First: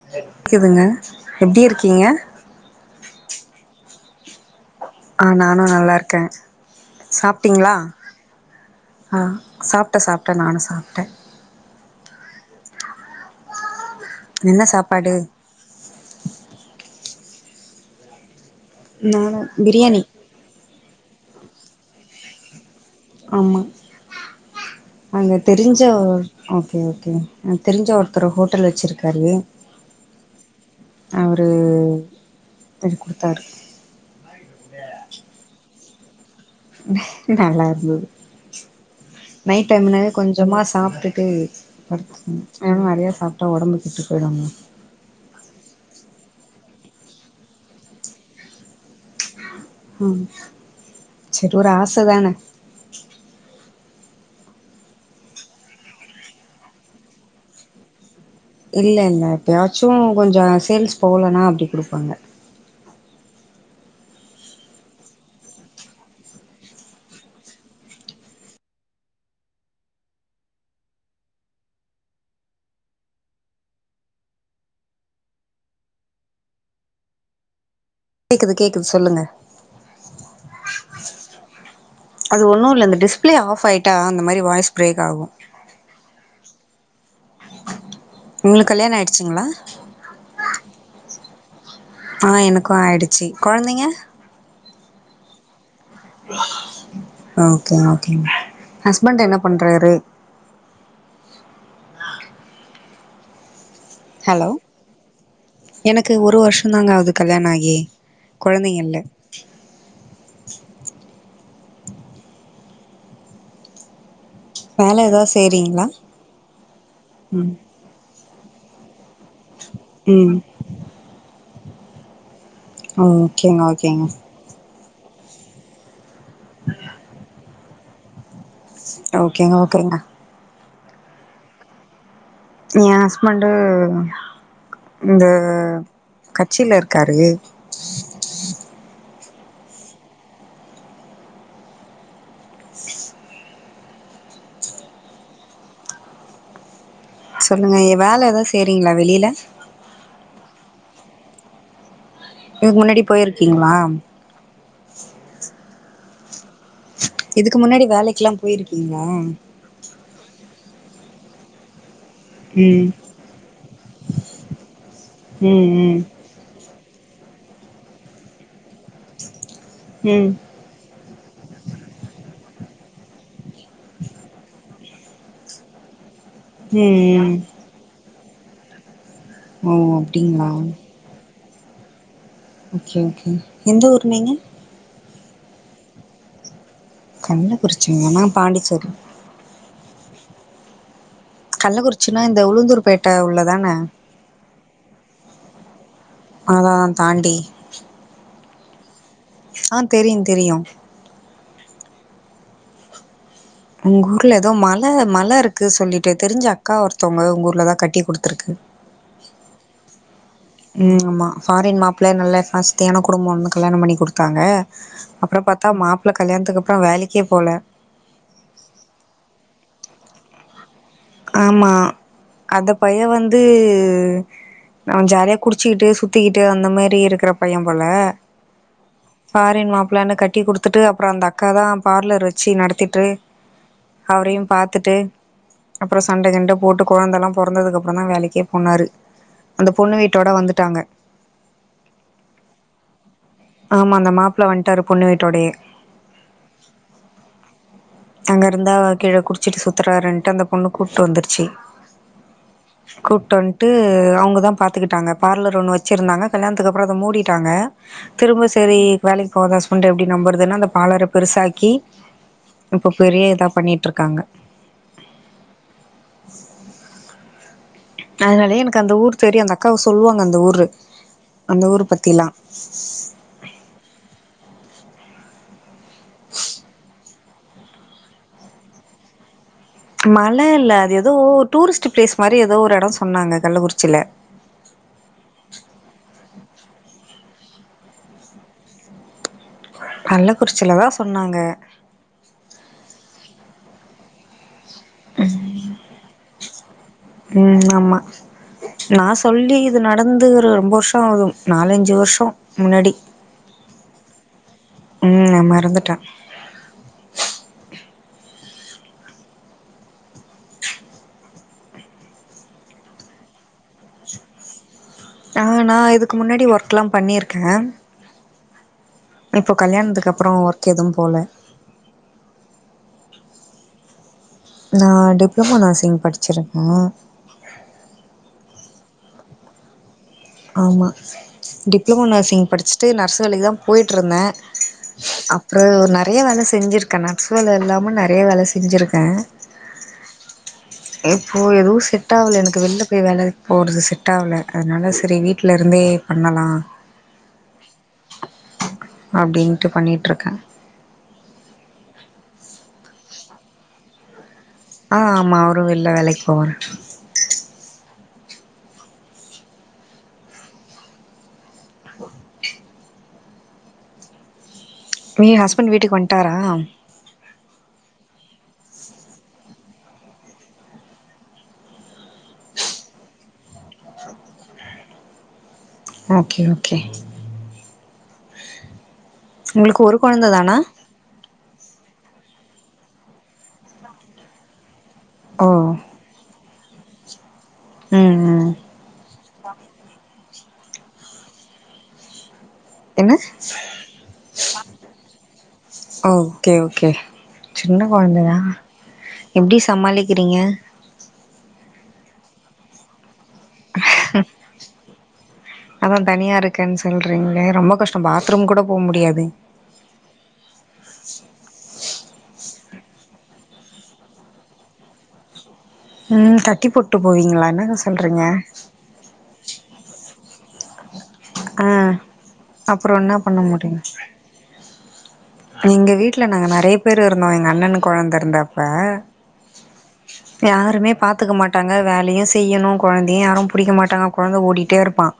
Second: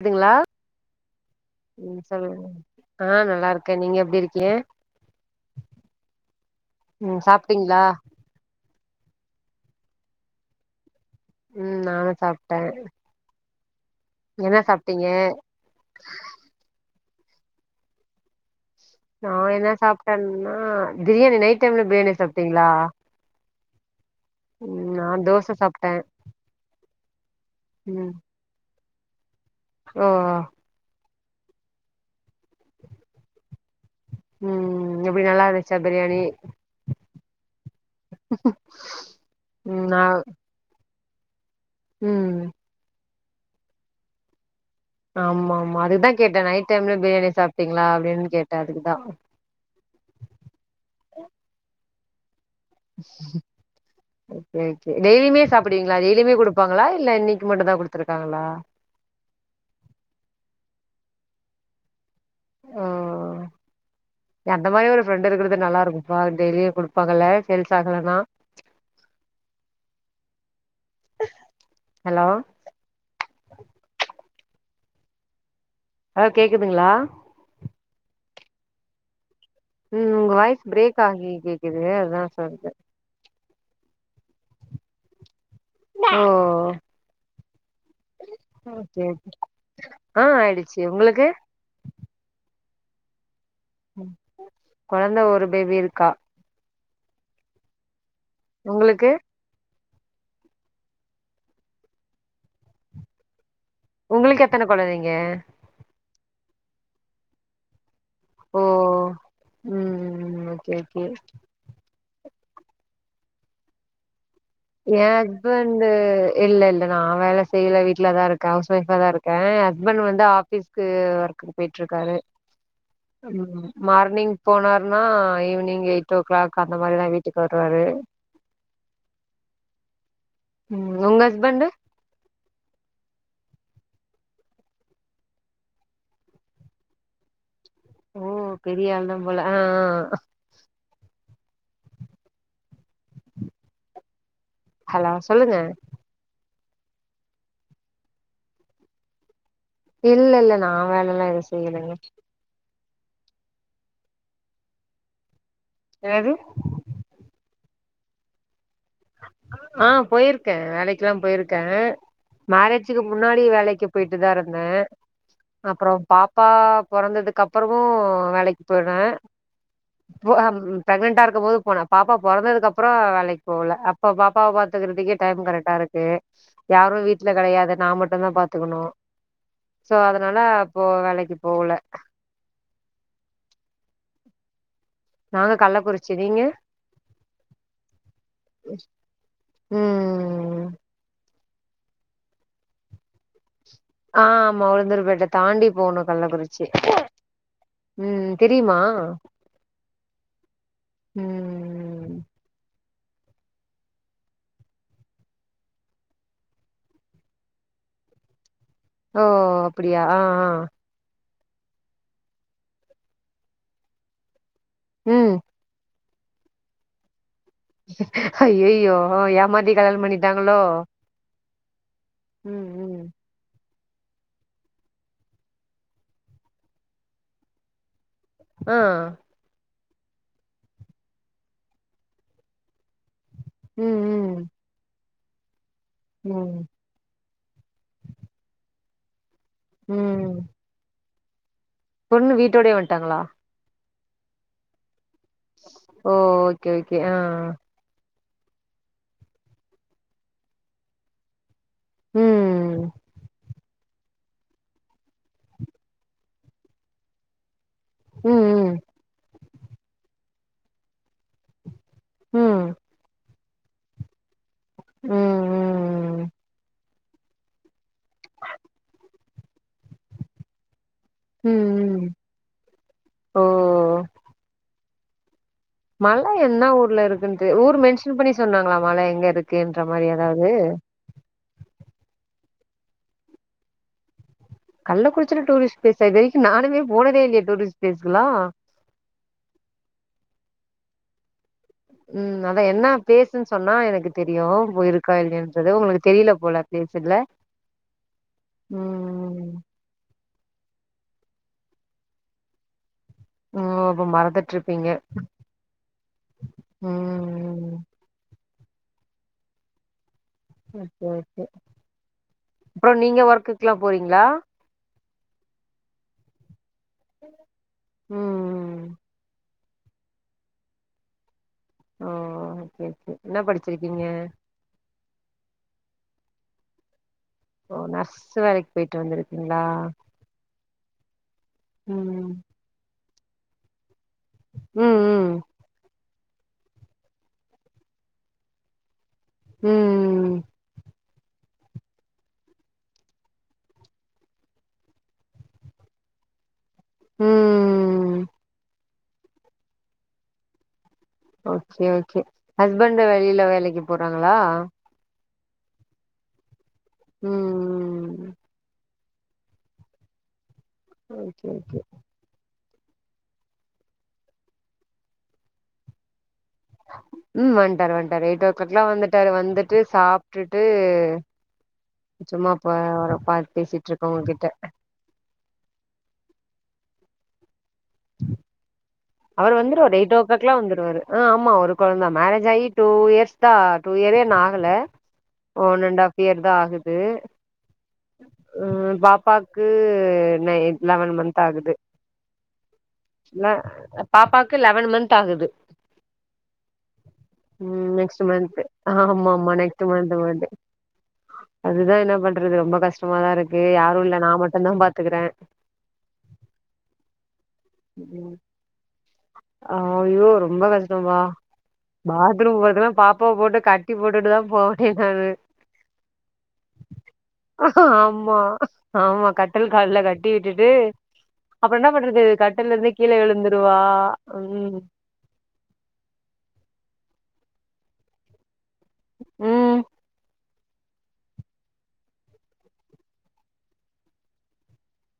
கேக்குதுங்களா கிதுங்க எப்டி ம் இருக்கீங்க சொல்லுங்க ஆ நல்லா இருக்கேன் நீங்க எப்டி இருக்கீய ஆ நானும் நல்லா இருக்கேன் ம் சாப்ட்டீங்ளா சாப்ட்டீங்களா ஆ சாப்ட்ட சாப்ட்ட நானும் சாப்ட்ட உம் நானும் சாப்ட்டே என்ன சாப்ட்டீங்க நா நானா என்ன பிரியாணி சாப்ட்டேன்னா பிரியாணி நைட் டைம்ல பியாணி சாப்ட்டீங்ளா ஆமா நான் அங்க தோச தெரிஞ்ச சாப்ட்டேன் ஓகே ஓகே எனக் தெரிஞ்ச ம் ஒருத்தரு ஹோட்டல் வச்சுருக்காரு ஓ அவரு படி குடுத்தாரு உம் எப்டி நல்லா இருந்துச்சா பிரியாணி நல்லா இருந்தது நைட் ம் நா டைம்ன கொஞ்சமா சாப்ட்டுட்டு நைட் ம் டைம் நெறையா சாப்ட்டா ஒடம்பு கெட்டு போயிடுங்க ஆமா ஆமா அதுக்குதான் கேட்டேன் நைட் டைம்ல பிரியாணி சாப்பிட்டீங்ளா அப்டின் கேட்டே அதுக்குதான் உம் செரி ஒரு ஆச தான ஹ ஓகே ஓகே டெய்லியுமே சாப்புடுவீங்ளா டெய்லியுமே குடுப்பாங்களா இல்ல இன்னைக்கி மட்டும் தான் குடுத்துருக்காங்களா இல்ல இல்ல எப்போயாச்சும் கொஞ்சம் சேல்ஸ் போகலன்னா அப்டி குடுப்பாங்க ஓ ஏ அந்த மாரி ஒரு ஃப்ரெண்ட் இருக்கிறது நல்லாயிருக்கும் பா டெய்லியும் குடுப்பாங்கல்ல சேல்ஸ் ஆகலன்னா ஹலோ ஆ கேக்குதுங்ளா கேக்குது கேக்குது சொல்லுங்க உம் உங்க வாய்ஸ் பிரேக் ஆகி கேக்குது அதான் சொல்த பிளே ஆஃப் ஆயிட்டா அந்த மாரி வாய்ஸ் பிரேக் ஆகு ஓ உங்களுக்கு கல்யாணோ ஓகே ஓகே. ஆயிடுச்சிங்ளா ஆ ஆயிடுச்சு உங்களுக்கு ஆ எனக்கு ஆயிடுச்சு கொழந்தைங்க கொழந்த ஒரு பேபி இருக்கா ஓகே ஓகேங்க உங்களுக்கு ஹஸ்பண்ட் என்ன பண்றாரு? உங்களுக்கு ஹலோ எத்தன கொழந்தைங்க? எனக்கு ஒரு வருஷந்தாங்க ஆது கல்யாணோ ஆகி ஓ கொழந்தைங்க இல்ல ம் ஓகே ஓகே வேல என் ஏதாவது ஹஸ்பண்ட் செய்றீங்களா இல்லல்ல நா வேல ம் செய்யல வீட்லதா இருக்க ஹவுஸ் ஒயஃபாதா இரு க்க என் ஹஸ்பண்ட் வந்து ம் ஆஃபிஸ்க்கு ஒர்க்குக்கு போயிட்டு இருக்காரு ஓகேங்க ம் ஓகேங்க மார்னிங் போனார்னா ஈவினிங் எயிட் ஓ கிளாக் அந்த மாரிதா வீட்டுக்கு வருவாரு ஓகேங்க ஓகேங்க ம் உங்க ஹஸ்பண்ட்டு என் ஹஸ்பண்ட்டு இந்த கட்சில இருக்காரு ஓ பெரிய ஆள்தான் போல ஆ ஆ ஹலோ சொல்லுங்க சொல்லுங்க எ வேல எதா செய்ரீங்ளா வெளில இல்லல்ல நா வேல எல்லா எது செய்யலங்க இதுக்கு முன்னாடி போயிருக்கீங்ளா என்னது இதுக்கு முன்னாடி வேலைக்கெல்லா போயிருக்கீங்ளா ஆ போயிருக்கன் வேலைக்கெல்லா போயிருக்கன் ம் மேரேஜுக்கு முன்னாடி வேலைக்கு போயிட்டுதா இருந்தன் ம் ம் அப்றோபாப் பா பொறந்ததுக்கு அப்புறமு வேலைக்கு போய்டுவன் ம் பொ அம் பிரக்னன்ட்டா இருக்கும்போது போன பாப்பா பொறந்ததுக்கப்றோ வேலைக்கு போகல அப்ப பாப்பாவ பாத்துக்கறதுக்கே டைம் கரெக்டா இருக்கு ம் யாரு வீட்ல ம் கெடையாது நா ம ட்டுந்தா பாத்துக்கணு ஓ சோ அதனால அப்டிங்களா அப்போ வேலைக்கு போகல ஓகே ஓகே எந்த ஊரு நீங்க? நாங்க கள்ளக்குறிச்சி நீங்க கள்ளக்குறிச்சிங்ளா நா பாண்டிச்சேரி ம் கள்ளக்குறிச்சினா இந்த உளுந்தூர்பேட்ட உள்ள தான ஆ ஆமா உருந்தூர் பேட்ட தாண்டி போணு கள்ளக்குறிச்சி அதா தாண்டி ம் தெரிமா அ தெரியுந் தெரியு ம் உங்க ஊர்ல எதோ மல மல இருக்கு சொல்லிட்டு தெரிஞ்ச அக்கா ஒருத்தவங்க உங்க ஊர்லதா கட்டி குடுத்திருக்கு ஓ அப்டியா ஆ ஆ ம் ஆமா ஃபாரின் மாப்பிள்ள நல்லா காஸ்தியான குடும்போன்னு கல்யாணோ பண்ணி குடுத்தாங்க ம் அப்றோ பா த்தா மாப்பிள கல்யாணத்துக்கு அப்றோ வேலைக்கே போல ஹய்யய்யோ ஏமாத்தி கல்யாணோ பண்ணிடாங்ளோ ஆமா அத பையன் வந்து அவன் ஜாலியா குடிச்சுக்கிட்டு சுத்திக்கிட்டு அந்த மாரி இருக்கிற பையன் போல ஆ பாரின் மாப்பிளன்னு கட்டி குடுத்துட்டு அப்றோ அந்த அக்கா தா பார்லர் வெச்சு நடத்திட்டு ம் அவரையு ம் பாத்துட்டு அப்றோ சண்ட கிண்ட ம் போட்டு கொழந்தெல்லா பொறந்ததுக் அப்புறம் தா வேலைக்கே போனாரு அந்த பொண்ணு வீட்டோட ம் வந்துட்டாங்க பொண்ணு வீட்டோடயே வந்ட்டாங்ளா ஆமா அந்த மாப்ல வந்ட்டாரு பொண்ணு வீட்டோடயே ஓ ஓகே ஓகே ஆ அங்க இருந்தா கீழே குடிச்சிட்டு சுத்துறாருன்ட்டு அந்த பொண்ணு கூப்ட்டு வந்துருச்சு ம் கூட்டு வந் ட்டு அவுங்க தா பாத்துக்கிட்டாங்க பார்லர் ஒன்னு வெச்சுருந்தாங்க கல்யாணத்துக்கு அப்றோ அத மூடிட்டாங்க ம் திரும்ப ம் சரி வேலைக்கு போவாத ஹஸ்பண்ட எப்டி நம்புறதுன் அந்த பார்லர பெருசாக்கி ம் இப்போ பெரிய இதா பண்ணிட்டிருக்காங்க ம் ம் அதனாலயே எனக்கு அந்த ஊர் தெரியு அந்த அக்காவு சொல்லுவாங்க அந்த ஊரு அந்த ஊர் ம் ம் பத்திலா ஓ மழை என்னா ஊர்ல இருக்குன்னு ஊர் மென்ஷன் பண்ணி சொன்னாங்ளா மழ எங்க இருக்குன்ற மாரி மல ஏதாவ்து இல்ல அது ஏதோ டூரிஸ்ட் பிளேஸ் மாரி ஏதோ ஒரு இடோ சொன்னாங்க கள்ளக்குறிச்சில கள்ளக்குறிச்சில டூரிஸ்ட் பிளேஸ் இதுரைக்கு நானுமே போனதே இல்லையே டூரிஸ்ட் ப்ளேஸ்ல்லா கள்ளக்குறிச்சில தா சொன்னாங்க ம் அத என்னா பேலேஸ்ன் சொன்னா எனக்கு தெரியு இப்ப இருக்கா இல்லைன்றது உங்ளுக்கு தெரில போல பிளேஸ்ல்ல ம் ஆம்மா நா சொல்லி இது நடந்து ஒரு ரொம்ப வருஷோ ஆகு நாலஞ்சு வர்ஷோ முன்னாடி ம் அப்ப மறந்துட்டிருப்பீங்க ம் நா மறந்துட்டே அப்றோ நீங்க ஒர்க்குக்லா போறீங்ளா நானா இதுக் முன்னாடி ஒர்க்கலா பண்ணிருக்கே ம் ம் ம் இப்போ கல்யாணத்துக்கு அப்றோ ஒர்க் எதுவு போல ஓ ஓகே ஓகே என்ன படிச்சிருக்கீங்க நா டிப்ளமா நர்சிங் படிச்சிருக்கே ஓ நர்ஸ் வேலைக் போயிட்டு வந்திருக்கீங்ளா ஆமா டிப்ளமா ம் நர்சிங் படிச்சுட்டு நர்ஸ் வேலைக்கு தா போயிட்டிருந்தே ம் ம் அப்றோ நெறைய வேல செஞ்சுருக்கே நர்ஸ் வேல இல்லாம நெறைய வேல செஞ்சுருக்கே ம் ம ம் இப்போ எதுவு செட்டாகல எனக் வெளில போயி வேலைக் போறது செட் ஆகல அதனால சரி வீட்ல இருந்தே பண்ணலா ம்ம்ம்ம் அப்டின்ட்டு பண்ணிட்டுருக்கே ஓகே ஓகே ஹஸ்பண்ட் வெளில வேலைக்கு போறாங்ளா ஆ ஆமா அவரு வெள்ள வேலைக் போவாரு ம் ம் ம் ஓகே ஏ ஹஸ்பெண்ட் வீட்டுக்கு வந்டாரா ம் வந்ட்டாரு வந்ட்டாரு எய்ட்டோ ஓ க்ளாக்லாம் வந்துட்டாரு வந்துட்டு சாப்ட்டுட்டு சும்மா அப்ப அவர பாத்து பேசிட்டு இருக்கோ உங்ககிட்ட ஓகே ஓகே அவர் உங்களுக்கு வந்துருவார் ஒரு எயிட் ஓ கொழந்த தானா க்ளாக்ல்லாம் வந்துருவாரு ஆ ஆமா ஒரு கொழந்த மேரேஜ் ஆகி டூ இயர்ஸ் தான் டூ இயரே இன்னும் ஆகல ஓ ஒன் அண்ட் ஆப் இயர் தான் ஆகுது ம்ம் ம் பாப்பாக்கு இன்னும் எய்த் லெவன் மன்த் ஆகுது என்ன ல பாப்பாக்கு லெவன் மன்த் ஆகுது ஓகே ஓகே சின்ன ம் நெக்ஸ்ட் கொழந்ததா மன்த் அமாம்மா எப்டி நெக்ஸ்ட் மன்த் சமாளிக்கிறீங்க பர்த்டே அதுதான் என்ன பண்றது ரொம்ப கஷ்டமாதான் இருக்கு யாரும் இல்லை நான் மட்டும் தான் பாத்துக்கறேன் அதான் தனியா இருக்கேன்னு சொல்கிறீங்களே ரொம்ப கஷ்டம் பாத்ரூம் கூட போக முடியாது ஆ ஐயோ ரொம்ப கஷ்டம் பா பாத்ரூம் போறதுல்லாம் பாப்பாவ போட்டு கட்டி போட்டுட்டுதான் போவேன் நானு ம் கட்டி போட்டு போவீங்களா என்னங்க சொல்றீங்க ஆமா ஆமா கட்டில் கால்ல கட்டி விட்டுட்டு ஆ அப்றோ என்ன பண்றது கட்டில்ல இருந்து அப்றோ என்ன கீழே பண்ண விழுந்துருவா முடியு ம் எங்க வீட்ல நாங்க நெறைய பேர் இருந்தோம் எங்க அண்ணன் கொழந்த இருந்தப்ப ம் யாருமே பாத்துக்க மாட்டாங்க வேலையும் செய்யணும் கொழந்தையும் யாரும் பிடிக்க மாட்டாங்க கொழந்த ஓடிகிட்டே இருப்பான்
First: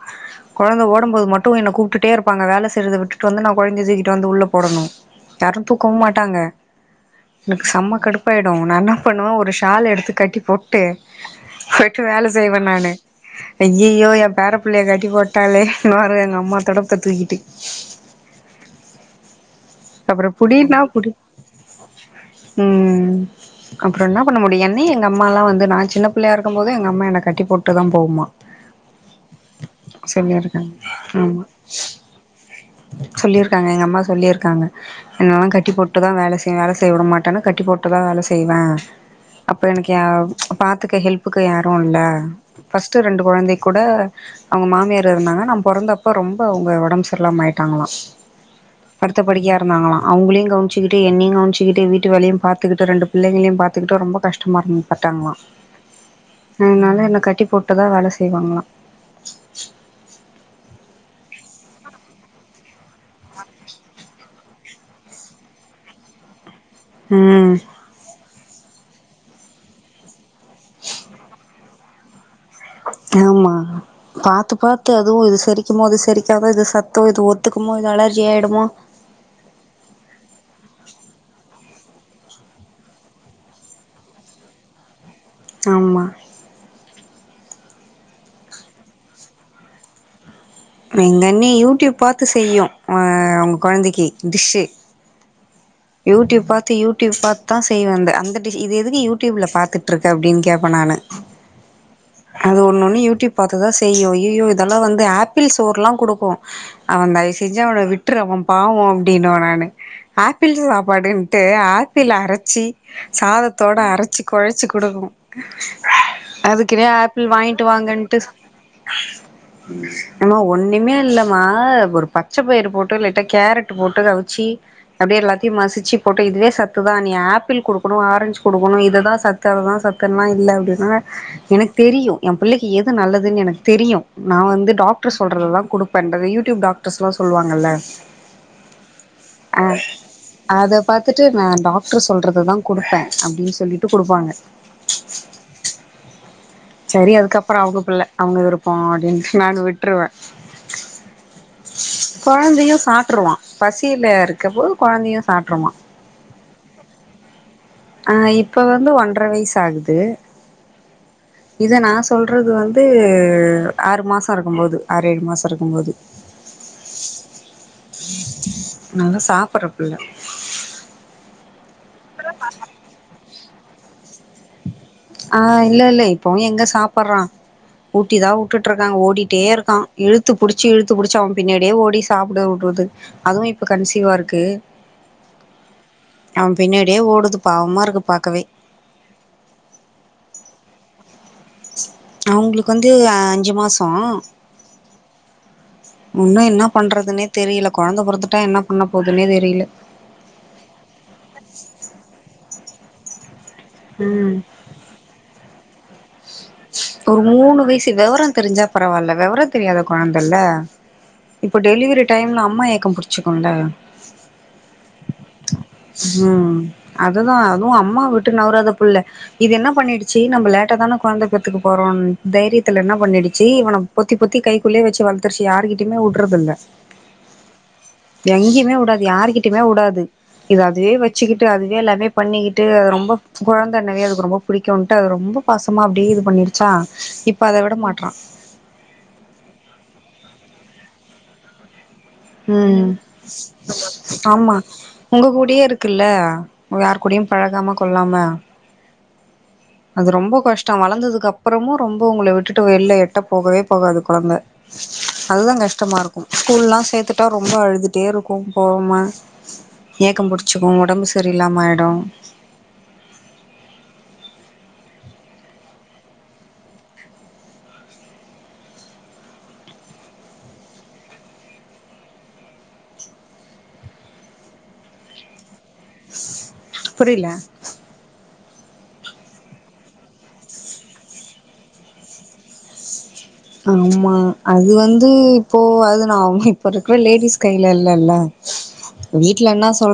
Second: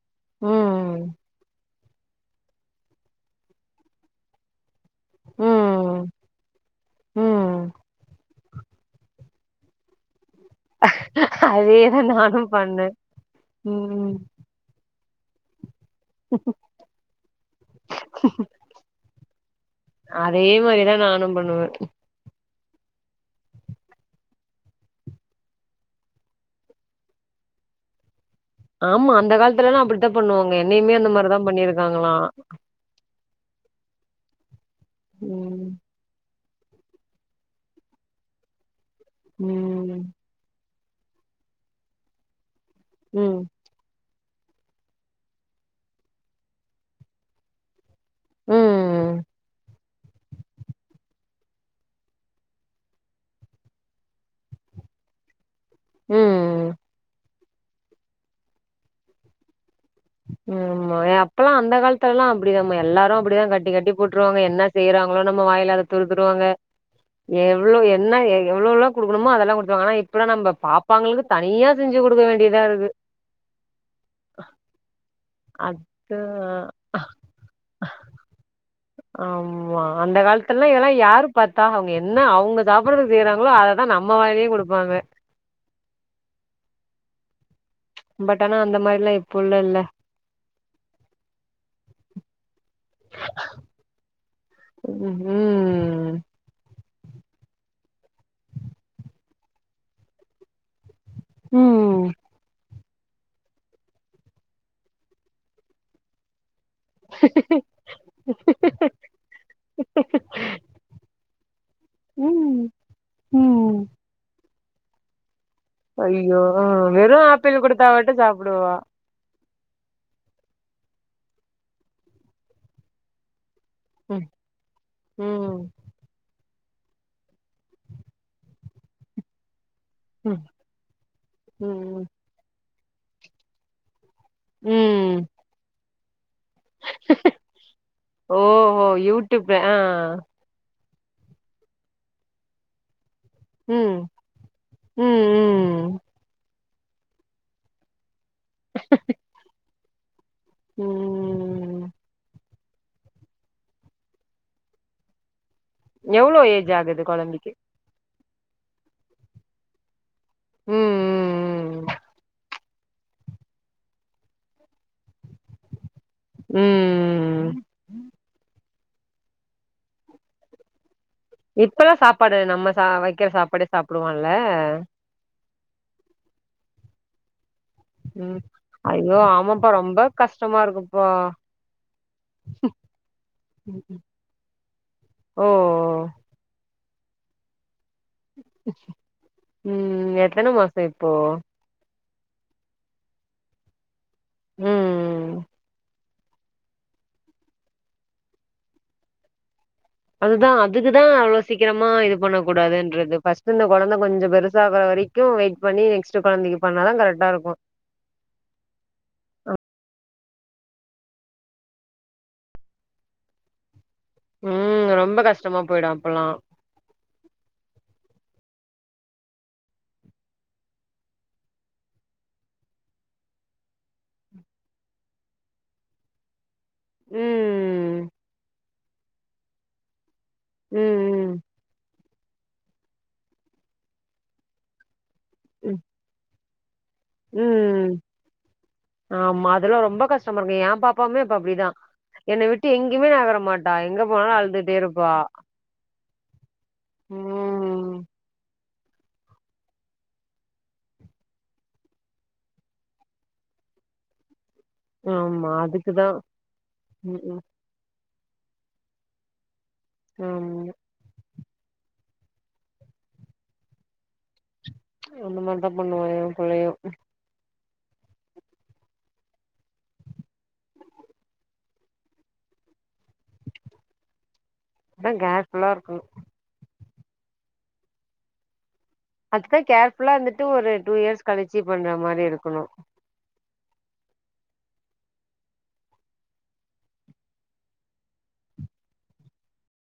கொழந்தை ம் ஓடம்போது மட்டும் என்னை கூப்ட்டுடே இரு ப்பாங்க வேலை செய்றத விட்டுட்டு வந்து நான் கொழந்தைய தூக்கிட்டு வந்து உள்ள போடணும் யாரும் தூக்கவும் ம் மாட்டாங்க ம் எனக்கு செம்ம கடுப் பாயிடும் நான் என்ன பண்ணுவே ஒரு ஷால் எடுத்து கட்டி போட்டு அதேதா போயிட்டு வேலை நானு செய்வேன் பண்ணே நானு ஐய்யயோ ம் என் பேறப் புள்ளைய கட்டி போட்டாலே எங்க அம்மாத் தொடப்பத்த தூக்கிட்டு அப்புறோ அதே புடின்னா மாரிதான் புடி நானும் பண்ணுவேன் ம் அப்றோ என்ன பண்ண முடியும் என்னயு எங்க அம்மாலாம் வந்து நான் சின்ன புள்ளையா இருக்கும் போது எங்க அம்மா என்ன கட்டி போட்டுதான் போவுமா ஆமா அந்த காலத்துலல்லாம் அப்டித்தான் பண்ணுவாங்க சொல்லியிருக்காங்க என்னையுமே அந்த ஆமா மாரிதான் பண்ணிருக்காங்களாம் சொல்லியிருக்காங்க எங்க அம்மா சொல்லியிருக்காங்க என்னெல்லாம் ம் கட்டி போட் ட்டு தான் வேலை செய் வேலை செய்ய விட மாட்டேன்னு கட்டி போட்டுதான் வேலை செய்வேன் அப்றோ எனக்கு ம் பாத்துக்க ஹெல்ப்புக்கு யாரும் இல்ல ஃபஸ்ட்டு ரெண்டு ம் கொழந்தைக் கூட அவங்க மாமியார் இருந்தாங்க நா பொறந்தப்ப ரொம்ப அவங்க ஒடம்பு சரில்லாம ஆயிட்டாங்களாம் ம் படுத்தபடுக்கையா இருந்தாங்களா அவங்களையும் கவனிச்சுட்டு என்னயும் கவனிச்சிக்கிட்டு வீட்டு வேலையும் பாத்துகிட்டு ரெண்டு புள்ளைங்களையும் பாத்துகிட்டு ரொம்ப கஷ்ட பட்டாங்களாம் ம் அதனால என்னை கட்டி போட்டுதான் வேலை செய்வாங்களாம் ஆமா அப்பெல்லாம் அந்த காலத்துல எல்லாம் அப்டிதாமா எல்லாரும் அப்டிதான் கட்டி கட்டி போட்டுருவாங்க என்னா செய்றாங்களோ நம்ம வாயில அதை துருத்துடுவாங்க ம் எவ்ளோ என்ன எவ்ளோஎவ்ளோ குடுக்கணுமோ அதெல்லாம் கொடுத்தாங்க ஆனா இப்பல்லாம் நம்ம பாப்பாங்களுக்கு தனியா செஞ்சு கொடுக்க வேண்டியதா இருக்கு ஆமா பாத்து பாத்து அதுவும் இது செரிக்குமோ அது செரிக்காதோ இது சத் தோ இது ஒத்துக்குமோ இது அலர்ஜி ஆயிடுமோ ஆமா அந்த காலத்துலாம் இதெல்லாம் யாரு பாத்தா அவங்க என்ன அவங்க சாப்டுறது செய்றாங்களோ அத ஆனா நம்ம வாயிலயே குடுப்பாங்க ஆம்மா பட் ஆனா அந்த மாரிலா இப்போ இல்லல்ல எங்கன்னே யூடியூப் பாத்துசெய்யு ஆ அவுங்க கொழந்தைக்கு டிஷ்ஷு ம்ஹு யூடியூப் பாத்து யூடியூப் பாத்து தா செய்வே அந்த அந்த டிஷ் இது எதுக்கு யூடியூப்ல பாத்துட்டு இருக்க அப்டின் கேட்பே நானு ம் அது ஒண்ணு ஒண்ணு யூடியூப் பாத்துதா செய்யு ஐயயோ இதெல்லா வந்து ஆப்பிள் சோர்ல்லா குடுக்கும் அவன் தயவு செஞ்சு அவன விட்ரு அவன் பாவம் அப்டின்னுவே நானு ஆப்பிள் சாப்பாடுன்ட்டு ஆப்பிள் அரைச்சி ம் சாதத்தோடு ம் அரைச்சி கொழச்சு குடுக்கு ஐயோ அதுக்குனே வெறு ஆப்பிள் வாங்கிட்டு குடுத்தா மட்டு வாங்கன்ட்டு சாப்டுவா ஏமா ஒண்ணுமே இல்லமா ஒரு பச்சை பயிர் போட்டு லைட்டா கேரட் போட்டு அத ம் அவிச்சு அப்டியே எல்லாத்தையு ம் மசிச்சு போட்டு இதுவே சத்து தா நீ ஆப்பிள் குடுக்கணு ஆரஞ்சு குடுக்கணு இதுதா சத்து அததா சத்து ல்லா ம் இல்ல அப்டின்னா எனக்கு ம் ம் தெரியு என் பிள்ளைக்கு எது நல்லதுன்னு எனக்கு தெரியு நா வந்து டாக்டர் ம் சொல்றதுதா குடு பண்றது யூடியூப் டாக்டர்ஸ்ல்லா சொல்லுவாங்கல்ல ஓஹோ யூடியூப் ஆ அத பாத்துட்டு நான் டாக்டர் சொல்றத தா குடுப்பே அப்டின்னு சொல் சொல்லிட்டு ம் குடுப்பாங்க ம் ம் சரி அதுக்கப்புற அவுங்க பிள்ள அவுங்க விருப்பம் அப்டின்னு நானு விட்டுருவே ம் குழந்தையு சாட்டுருவான் பசியில இருக்க போது குழந்தையு சாப்ட்ருவான் எவ்ளோ ஏஜ் ஆகுது குழந்தைக்கு ஆ இப்ப வந்து ஒன்ற வயசு ஆகுது இத ம் ம் நா சொல்றது வந் து ஆறு மாச இருக்கும் போது ஆறு ஏழு மாசம் இருக்கும் போது ம் ம் நல்லா சாப்புட்ற புள்ள இப்பல்லா சாப்பாடு நம்ம சா வைக்கிற சாப்பாடே சாப்ட்ருவான்ல ஆ இல்ல இல்ல இப்போவு எங்க சாப்புட்றா ஊட்டி தா ம் விட்டுட்ருக்காங்க ஐயோ ஓடிட்டே ஆமாப்பா இருக்கான் ரொம்ப இழுத்து கஷ்டமா புடிச்சி இழுத்து இருக்குப்பா புடிச்சு அவன் பின்னாடியே ஓடி சாப்படவுட்றது அதுவு இப்ப கன்சீவா இருக்கு ஓ அவன் பின்னாடியே ஓடுது பாவமா இருக்கு பாக்க ம் எத்தன மாச இப்போ அவுங்களுக்கு வந்து அஞ்சு மாசோ ம் ஒன்னு என்ன பண்றதுன்னே தெரியல குழந்த பொறத்துட்டா என்ன பண்ண போதுன்னே தெரியல அதுதா அதுக்குதா அவ்வளோ சீக்கிரமா இது பண்ணக் கூடாதுன்றது ஃபர்ஸ்ட்டு இந்த குழந்த கொஞ்சோ ம் பெரு சாகுற வரைக்கு வெயிட் பண்ணி நெக்ஸ்ட் கொழந்தைக்கு பண்ணாதா ஒரு கரெக்டா இருக்கு மூணு வயசு வெவர தெரிஞ்சா பரவாயில்ல வெவரம் தெரியாத குழந்தல்ல இப்ப டெலிவரி டைம்ல அம்மா ஏக்கம் புடிச்சுக்குல்ல ம் ரொம்ப கஷ்டமா போயிடு அப்பல்லா ஹ அததா அதுவு அம்மா விட்டு நவராத புள்ள இது என்ன பண்ணிடுச்சு நம்மள லேட்டா தான குழந்த பெத்துக்க போறோன் தைரியத்தில என்ன பண்ணிடுச்சு இவன பொத்தி பொத்தி கைக்குள்ளே வெச்சு வளத் துர்ச்சு யாருக்கிட்டயுமே உட்றதுல்ல ம் எங்கயுமே உடாது யாருக்கிட்டையுமே உடாது இது அதுவே வச் ம் சுக்கிட்டு அதுவே எல்லாமே பண்ணிக்கிட்டு அது ரொம்ப குழந்தண்ணாவே அதுக்கு ரொம்ப புடிக்குன்ட்டு அது ரொம் ம் ம் பாசமா அப்டி இது பண்ணிருச்சா இப்ப அத விட ம் மாட்றா ஆமா அதெல்லா ரொம்ப கஷ்டமாருக்கு ஏ பாப்பாவுமே அப்ப அப்டிதா என்ன விட்டு ம் எங்கயுமே நகர மாட்டா எங்க போனாலு ஆமா அழுதுட்டே இருப்பா உங்க கூடே இருக்குல்ல யாரு கூடையு பழக்காம ம் கொல்லாம அது ரொம்ப கஷ்டோ வளந்ததுக்கப்புறமு ரொம்ப உங்கள விட்டுட்டு வெள்ல எட்ட போகவே போகாது கொழந்த ஆமா அதுதா அதுக்குதா கஷ்டமாருக்கு ஸ்கூல்லா ம் சேத்துட்டா ம் ரொம்ப அழுது டேருக்கு போவாம ஏக்கம் புடிச்சிக்கு ஆமா உடம்பு சரியில்லாம ஆயிடு அந்த மாரி தா பண்ணுவா ஏ புள்ளயு அதா கேர் ஃபுல்லா இருக்கனு புரில அதுக் தா கேர்ஃபுல்லா இருந்துட்டு ஒரு டூ இயர்ஸ் கழிச்சி பண்ற மாரி இருக்குணு ஆமா அது வந்து இப்போ அது நா இப்ப இருக்கற லேடிஸ் கைல இல்லல்ல வீட்ல என்ன சொல்றா